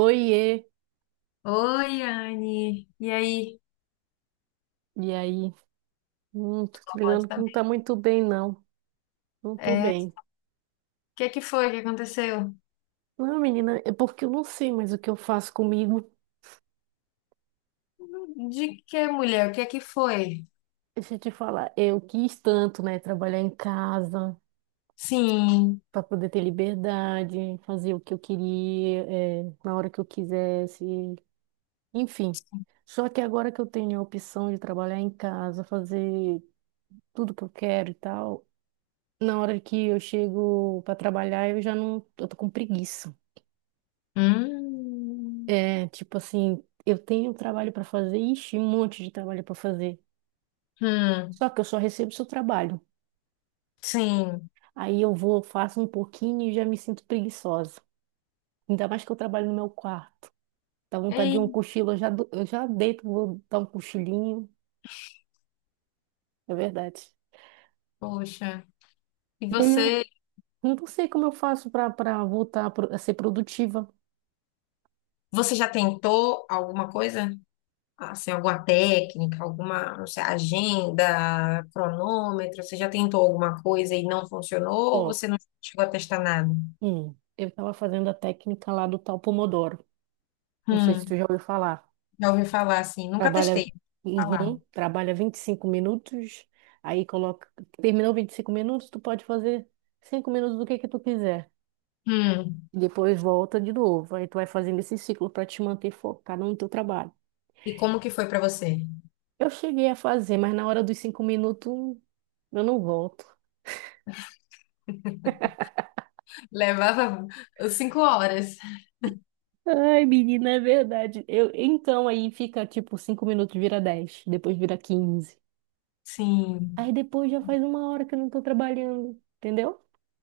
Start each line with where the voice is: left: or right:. right: Oiê,
left: Oi, Anne. E aí?
right: e aí? Tô te
left: Pode
right: ligando que não tá
left: também.
right: muito bem, não. Não tô
left: É, o
right: bem.
left: que é que foi que aconteceu?
right: Não, menina, é porque eu não sei mais o que eu faço comigo.
left: De que mulher? O que é que foi?
right: Deixa eu te falar, eu quis tanto, né, trabalhar em casa
left: Sim.
right: para poder ter liberdade, fazer o que eu queria, na hora que eu quisesse, enfim. Só que agora que eu tenho a opção de trabalhar em casa, fazer tudo que eu quero e tal, na hora que eu chego para trabalhar, eu já não, eu tô com preguiça.
left: Hum.
right: É, tipo assim, eu tenho trabalho para fazer, ixi, um monte de trabalho para fazer.
left: Hum.
right: Só que eu só recebo seu trabalho.
left: Sim.
right: Aí eu vou, faço um pouquinho e já me sinto preguiçosa. Ainda mais que eu trabalho no meu quarto. Dá vontade de um
left: Ei,
right: cochilo, eu já, eu já deito, vou dar um cochilinho. É verdade.
left: poxa. E
right: E aí eu
left: você,
right: não sei como eu faço para voltar a ser produtiva.
left: você já tentou alguma coisa? Assim, alguma técnica, alguma, não sei, agenda, cronômetro? Você já tentou alguma coisa e não funcionou? Ou
right: Ó,
left: você não chegou a testar nada?
right: eu tava fazendo a técnica lá do tal Pomodoro. Não sei se tu
left: Hum.
right: já ouviu falar.
left: Já ouvi falar assim. Nunca
right: Trabalha,
left: testei. Falar.
right: uhum, trabalha 25 minutos, aí coloca, terminou 25 minutos, tu pode fazer 5 minutos do que tu quiser.
left: Hum.
right: Depois volta de novo. Aí tu vai fazendo esse ciclo para te manter focado no teu trabalho.
left: E como que foi pra você?
right: Eu cheguei a fazer, mas na hora dos 5 minutos eu não volto.
left: Levava 5 horas.
right: Ai, menina, é verdade. Então aí fica tipo 5 minutos vira 10 depois vira 15.
left: Sim,
right: Aí depois já faz 1 hora que eu não tô trabalhando, entendeu?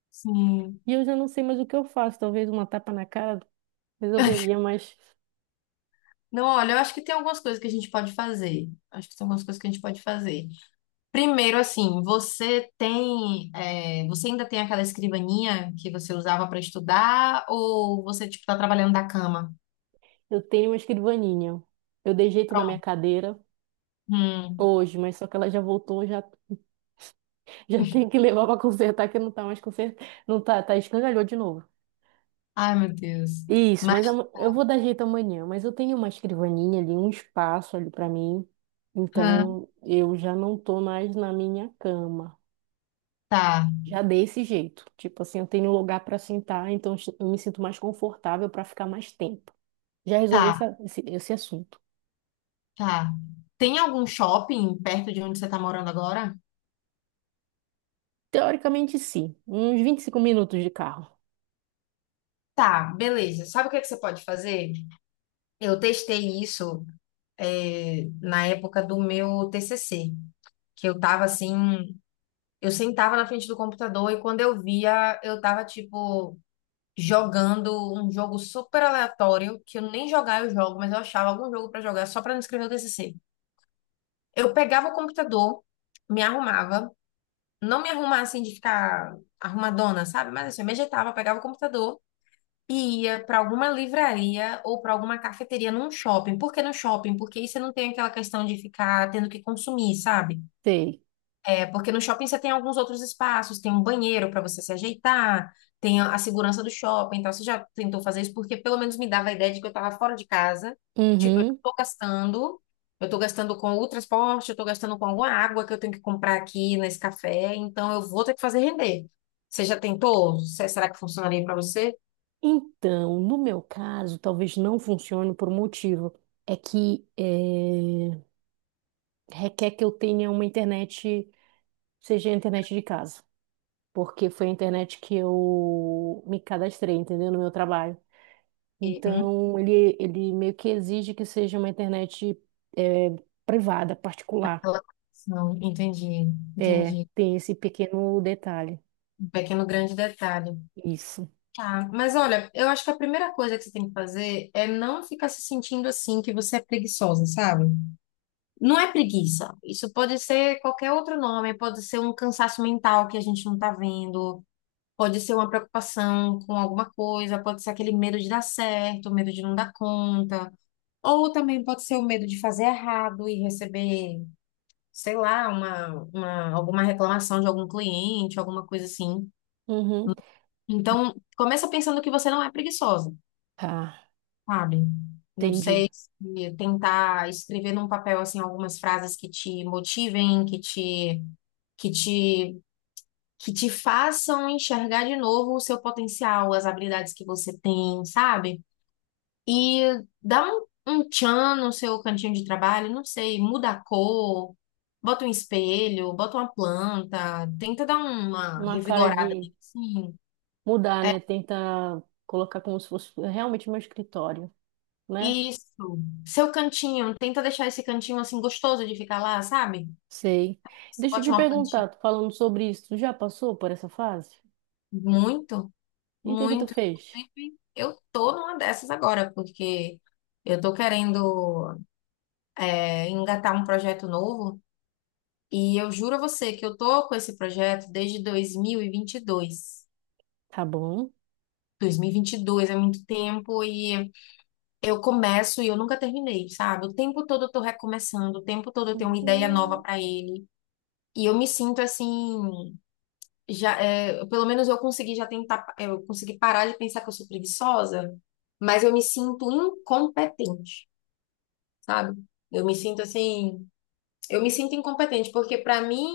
left: sim.
right: E eu já não sei mais o que eu faço. Talvez uma tapa na cara resolveria, mas
left: Não, olha, eu acho que tem algumas coisas que a gente pode fazer. Acho que tem algumas coisas que a gente pode fazer. Primeiro, assim, você tem, é, você ainda tem aquela escrivaninha que você usava para estudar ou você, tipo, tá trabalhando da cama?
right: eu tenho uma escrivaninha. Eu dei jeito na minha
left: Pronto.
right: cadeira
left: Hum.
right: hoje, mas só que ela já voltou, já, já tenho que levar pra consertar, que não tá mais consertando. Não tá, tá escangalhou de novo.
left: Ai, meu Deus.
right: Isso,
left: Mas,
right: eu vou dar jeito amanhã. Mas eu tenho uma escrivaninha ali, um espaço ali pra mim.
left: hã,
right: Então eu já não tô mais na minha cama.
left: tá,
right: Já dei esse jeito. Tipo assim, eu tenho um lugar pra sentar, então eu me sinto mais confortável pra ficar mais tempo. Já resolvi
left: tá,
right: esse assunto.
left: tá. Tem algum shopping perto de onde você tá morando agora?
right: Teoricamente, sim. Uns 25 minutos de carro.
left: Tá, beleza. Sabe o que que você pode fazer? Eu testei isso é, na época do meu TCC, que eu tava assim, eu sentava na frente do computador e quando eu via, eu tava tipo jogando um jogo super aleatório, que eu nem jogar eu jogo, mas eu achava algum jogo pra jogar só pra não escrever o TCC. Eu pegava o computador, me arrumava, não me arrumava assim de ficar arrumadona, sabe? Mas assim, eu me ajeitava, pegava o computador e ia para alguma livraria ou para alguma cafeteria num shopping. Por que no shopping? Porque aí você não tem aquela questão de ficar tendo que consumir, sabe?
right: Sei.
left: É porque no shopping você tem alguns outros espaços, tem um banheiro para você se ajeitar, tem a segurança do shopping. Então você já tentou fazer isso porque pelo menos me dava a ideia de que eu estava fora de casa, tipo, eu
right: Uhum.
left: estou gastando. Eu estou gastando com o transporte, eu estou gastando com alguma água que eu tenho que comprar aqui nesse café, então eu vou ter que fazer render. Você já tentou? Será que funcionaria para você?
right: Então, no meu caso, talvez não funcione por um motivo. É que requer que eu tenha uma internet, seja a internet de casa. Porque foi a internet que eu me cadastrei, entendeu? No meu trabalho. Então, ele meio que exige que seja uma internet eh, privada, particular.
left: Aquela conexão. Entendi,
right: É,
left: entendi.
right: tem esse pequeno detalhe.
left: Um pequeno grande detalhe.
right: Isso.
left: Tá. Mas olha, eu acho que a primeira coisa que você tem que fazer é não ficar se sentindo assim que você é preguiçosa, sabe? Não é preguiça. Isso pode ser qualquer outro nome, pode ser um cansaço mental que a gente não tá vendo, pode ser uma preocupação com alguma coisa, pode ser aquele medo de dar certo, medo de não dar conta, ou também pode ser o medo de fazer errado e receber sei lá, alguma reclamação de algum cliente, alguma coisa assim.
right: Uhum.
left: Então, começa pensando que você não é preguiçosa,
right: Ah,
left: sabe? Não
right: entendi.
left: sei se tentar escrever num papel assim algumas frases que te motivem, que te que te façam enxergar de novo o seu potencial, as habilidades que você tem, sabe? E dá um tchan no seu cantinho de trabalho, não sei, muda a cor, bota um espelho, bota uma planta, tenta dar uma
right: Uma cara
left: revigorada
right: de
left: nele, assim.
right: mudar,
left: É
right: né? Tenta colocar como se fosse realmente meu escritório, né?
left: isso. Seu cantinho, tenta deixar esse cantinho assim gostoso de ficar lá, sabe?
right: Sei.
left: Você
right: Deixa eu
left: bote
right: te
left: uma plantinha.
right: perguntar, tu falando sobre isso, tu já passou por essa fase?
left: Muito,
right: E o que que tu
left: muito.
right: fez?
left: Inclusive, eu tô numa dessas agora, porque eu tô querendo é, engatar um projeto novo. E eu juro a você que eu tô com esse projeto desde dois mil e vinte e dois.
right: Tá bom.
left: Dois mil e vinte e dois é muito tempo e eu começo e eu nunca terminei, sabe? O tempo todo eu tô recomeçando, o tempo todo eu tenho uma ideia nova
right: Uhum.
left: pra ele. E eu me sinto assim, já, é, pelo menos eu consegui já tentar, é, eu consegui parar de pensar que eu sou preguiçosa, mas eu me sinto incompetente, sabe? Eu me sinto assim, eu me sinto incompetente, porque pra mim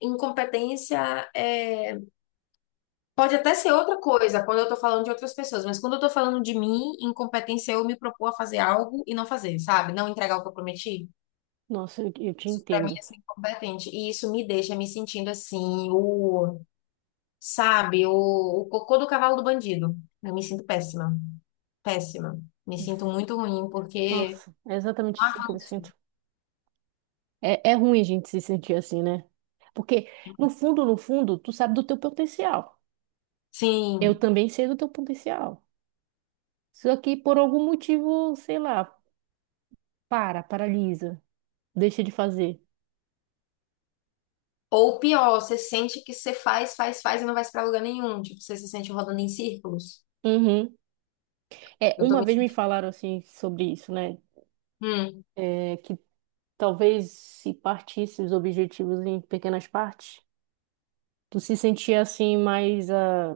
left: incompetência é pode até ser outra coisa quando eu tô falando de outras pessoas, mas quando eu tô falando de mim, incompetência é eu me propor a fazer algo e não fazer, sabe? Não entregar o que eu prometi.
right: Nossa, eu te
left: Isso pra mim
right: entendo.
left: é ser incompetente. E isso me deixa me sentindo assim, o, sabe, o cocô do cavalo do bandido. Eu me sinto péssima, péssima. Me sinto muito ruim porque
right: Nossa, é exatamente
left: não
right: assim que eu me
left: avanço.
right: sinto. É, é ruim a gente se sentir assim, né? Porque, no fundo, no fundo, tu sabe do teu potencial. Eu
left: Sim.
right: também sei do teu potencial. Só que, por algum motivo, sei lá, paralisa. Deixa de fazer.
left: Ou pior, você sente que você faz, faz, faz e não vai pra lugar nenhum. Tipo, você se sente rodando em círculos.
right: Uhum. É,
left: Eu tô
right: uma
left: me
right: vez me
left: sentindo.
right: falaram assim sobre isso, né?
left: Hum,
right: É, que talvez se partisse os objetivos em pequenas partes, tu se sentia assim mais,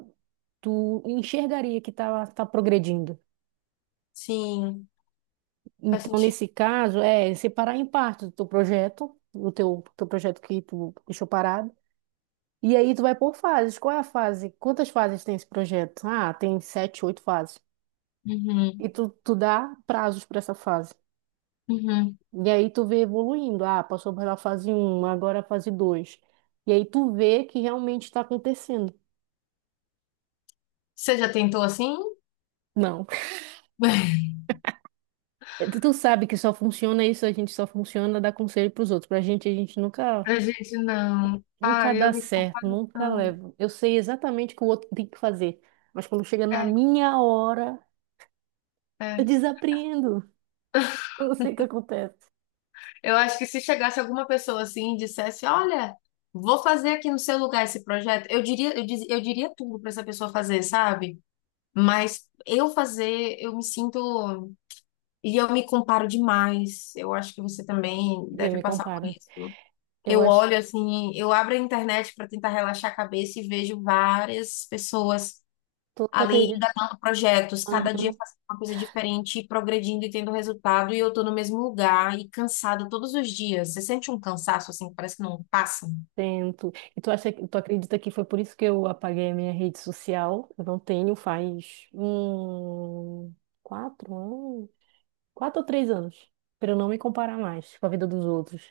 right: tu enxergaria que tá, tá progredindo.
left: sim, faz
right: Então,
left: sentido.
right: nesse caso, é separar em partes o teu projeto, teu projeto que tu deixou parado. E aí tu vai por fases. Qual é a fase? Quantas fases tem esse projeto? Ah, tem sete, oito fases. E
left: Uhum,
right: tu dá prazos para essa fase.
left: uhum.
right: E aí tu vê evoluindo. Ah, passou pela fase um agora a fase dois. E aí tu vê que realmente está acontecendo.
left: Você já tentou assim?
right: Não. Tu sabe que só funciona isso, a gente só funciona dar conselho pros outros. Pra gente, a gente nunca,
left: Pra gente não. Ah,
right: nunca dá
left: eu me
right: certo,
left: confundo.
right: nunca leva. Eu sei exatamente o que o outro tem que fazer. Mas quando chega na minha hora,
left: É,
right: eu
left: é.
right: desapreendo. Eu não sei o que acontece.
left: Eu acho que se chegasse alguma pessoa assim e dissesse, olha, vou fazer aqui no seu lugar esse projeto, eu diria, eu diria tudo pra essa pessoa fazer, sabe? Mas eu fazer, eu me sinto e eu me comparo demais. Eu acho que você também
right: Eu
left: deve
right: me
left: passar por
right: comparo.
left: isso.
right: Eu
left: Eu
right: acho.
left: olho assim, eu abro a internet pra tentar relaxar a cabeça e vejo várias pessoas
right: Tu
left: ali
right: acredita?
left: engatando projetos, cada dia
right: Aham.
left: fazendo uma coisa diferente, e progredindo e tendo resultado, e eu tô no mesmo lugar e cansada todos os dias. Você sente um cansaço assim, que parece que não passa?
right: Tento. E tu acha, tu acredita que foi por isso que eu apaguei a minha rede social? Eu não tenho faz 4 anos, 4 ou 3 anos, para eu não me comparar mais com a vida dos outros.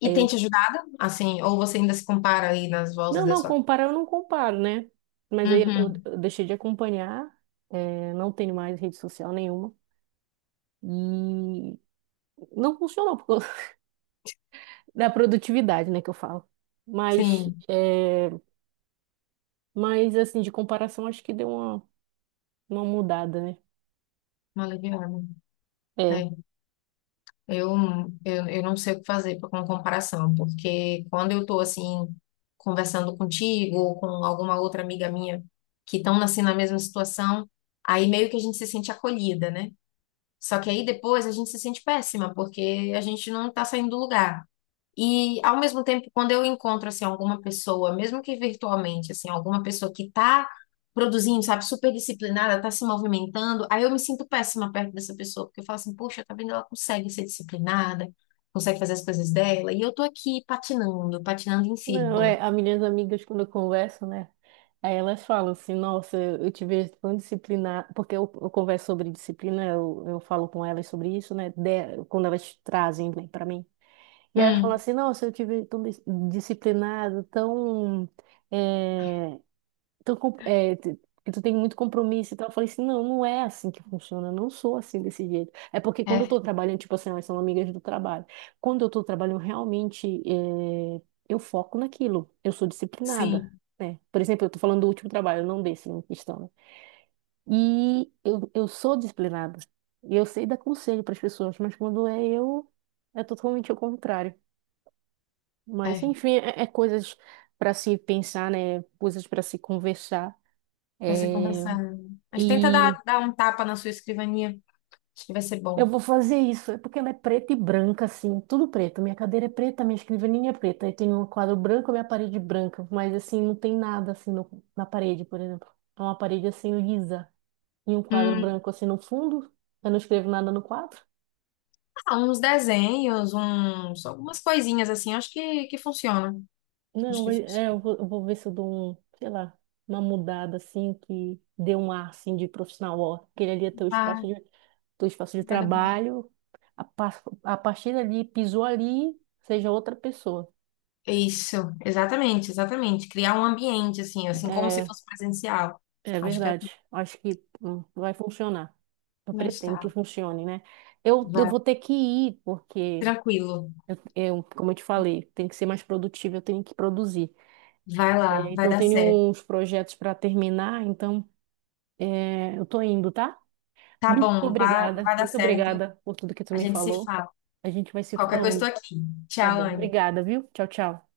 left: E
right: Aí
left: tem
right: eu,
left: te ajudado? Assim, ou você ainda se compara aí nas vozes
right: não,
left: da
right: não,
left: sua.
right: comparar eu não comparo, né? Mas aí eu,
left: Uhum,
right: eu deixei de acompanhar, é, não tenho mais rede social nenhuma. E não funcionou por causa da produtividade, né, que eu falo. Mas,
left: sim,
right: é, mas assim, de comparação, acho que deu uma mudada, né?
left: uma aliviada.
right: É.
left: É, eu, eu não sei o que fazer pra- com comparação, porque quando eu tô assim, conversando contigo ou com alguma outra amiga minha que estão assim na mesma situação, aí meio que a gente se sente acolhida, né? Só que aí depois a gente se sente péssima, porque a gente não tá saindo do lugar. E ao mesmo tempo, quando eu encontro assim alguma pessoa, mesmo que virtualmente, assim, alguma pessoa que tá produzindo, sabe, super disciplinada, tá se movimentando, aí eu me sinto péssima perto dessa pessoa, porque eu falo assim, poxa, tá vendo, ela consegue ser disciplinada, consegue fazer as coisas dela, e eu tô aqui patinando, patinando em
right: Não,
left: círculo.
right: é, as minhas amigas, quando eu converso, né? Aí elas falam assim, nossa, eu te vejo tão disciplinar, porque eu converso sobre disciplina, eu falo com elas sobre isso, né? Quando elas trazem, né, para mim. E elas falam
left: Hum,
right: assim, nossa, eu te vejo tão disciplinado, tão eh, tão, é, que tu tem muito compromisso e tal. Eu falei assim, não, não é assim que funciona, eu não sou assim desse jeito. É porque quando
left: é,
right: eu tô trabalhando, tipo assim, elas são amigas do trabalho. Quando eu tô trabalhando, realmente, eu foco naquilo, eu sou disciplinada.
left: sim,
right: Né? Por exemplo, eu tô falando do último trabalho, não desse, não questão. Né? E eu sou disciplinada. E eu sei dar conselho para as pessoas, mas quando é eu, é totalmente o contrário. Mas,
left: é,
right: enfim, é coisas para se pensar, né? Coisas para se conversar.
left: vai ser
right: É,
left: conversar. Mas tenta dar,
right: e
left: dar um tapa na sua escrivaninha, acho que vai ser
right: eu
left: bom.
right: vou fazer isso. É porque ela é preta e branca, assim, tudo preto. Minha cadeira é preta, minha escrivaninha é preta. Aí tem um quadro branco, minha parede branca. Mas, assim, não tem nada, assim, na parede, por exemplo. É uma parede, assim, lisa. E um quadro
left: Hum.
right: branco, assim, no fundo. Eu não escrevo nada no quadro.
left: Ah, uns desenhos, uns, algumas coisinhas assim, acho que funciona. Acho
right: Não,
left: que
right: é,
left: funciona.
right: eu vou ver se eu dou um, sei lá, uma mudada, assim, que dê um ar, assim, de profissional. Ó, aquele ali é
left: Ah,
right: teu espaço de
left: nada bom.
right: trabalho. A partir dali, pisou ali, seja outra pessoa.
left: Isso, exatamente, exatamente. Criar um ambiente, assim, assim, como se
right: É,
left: fosse presencial.
right: é
left: Acho que é
right: verdade. Acho que vai funcionar. Eu
left: mas
right: pretendo que
left: tá.
right: funcione, né? Eu
left: Vai,
right: vou ter que ir, porque,
left: tranquilo.
right: eu, como eu te falei, tem que ser mais produtivo, eu tenho que produzir.
left: Vai lá,
right: É,
left: vai
right: então, eu
left: dar
right: tenho
left: certo.
right: uns projetos para terminar, então é, eu tô indo, tá?
left: Tá bom, vai, vai dar
right: Muito
left: certo.
right: obrigada por tudo que tu
left: A
right: me
left: gente se
right: falou.
left: fala.
right: A gente vai se
left: Qualquer coisa, estou
right: falando,
left: aqui.
right: tá
left: Tchau,
right: bom?
left: Anne.
right: Obrigada, viu? Tchau, tchau.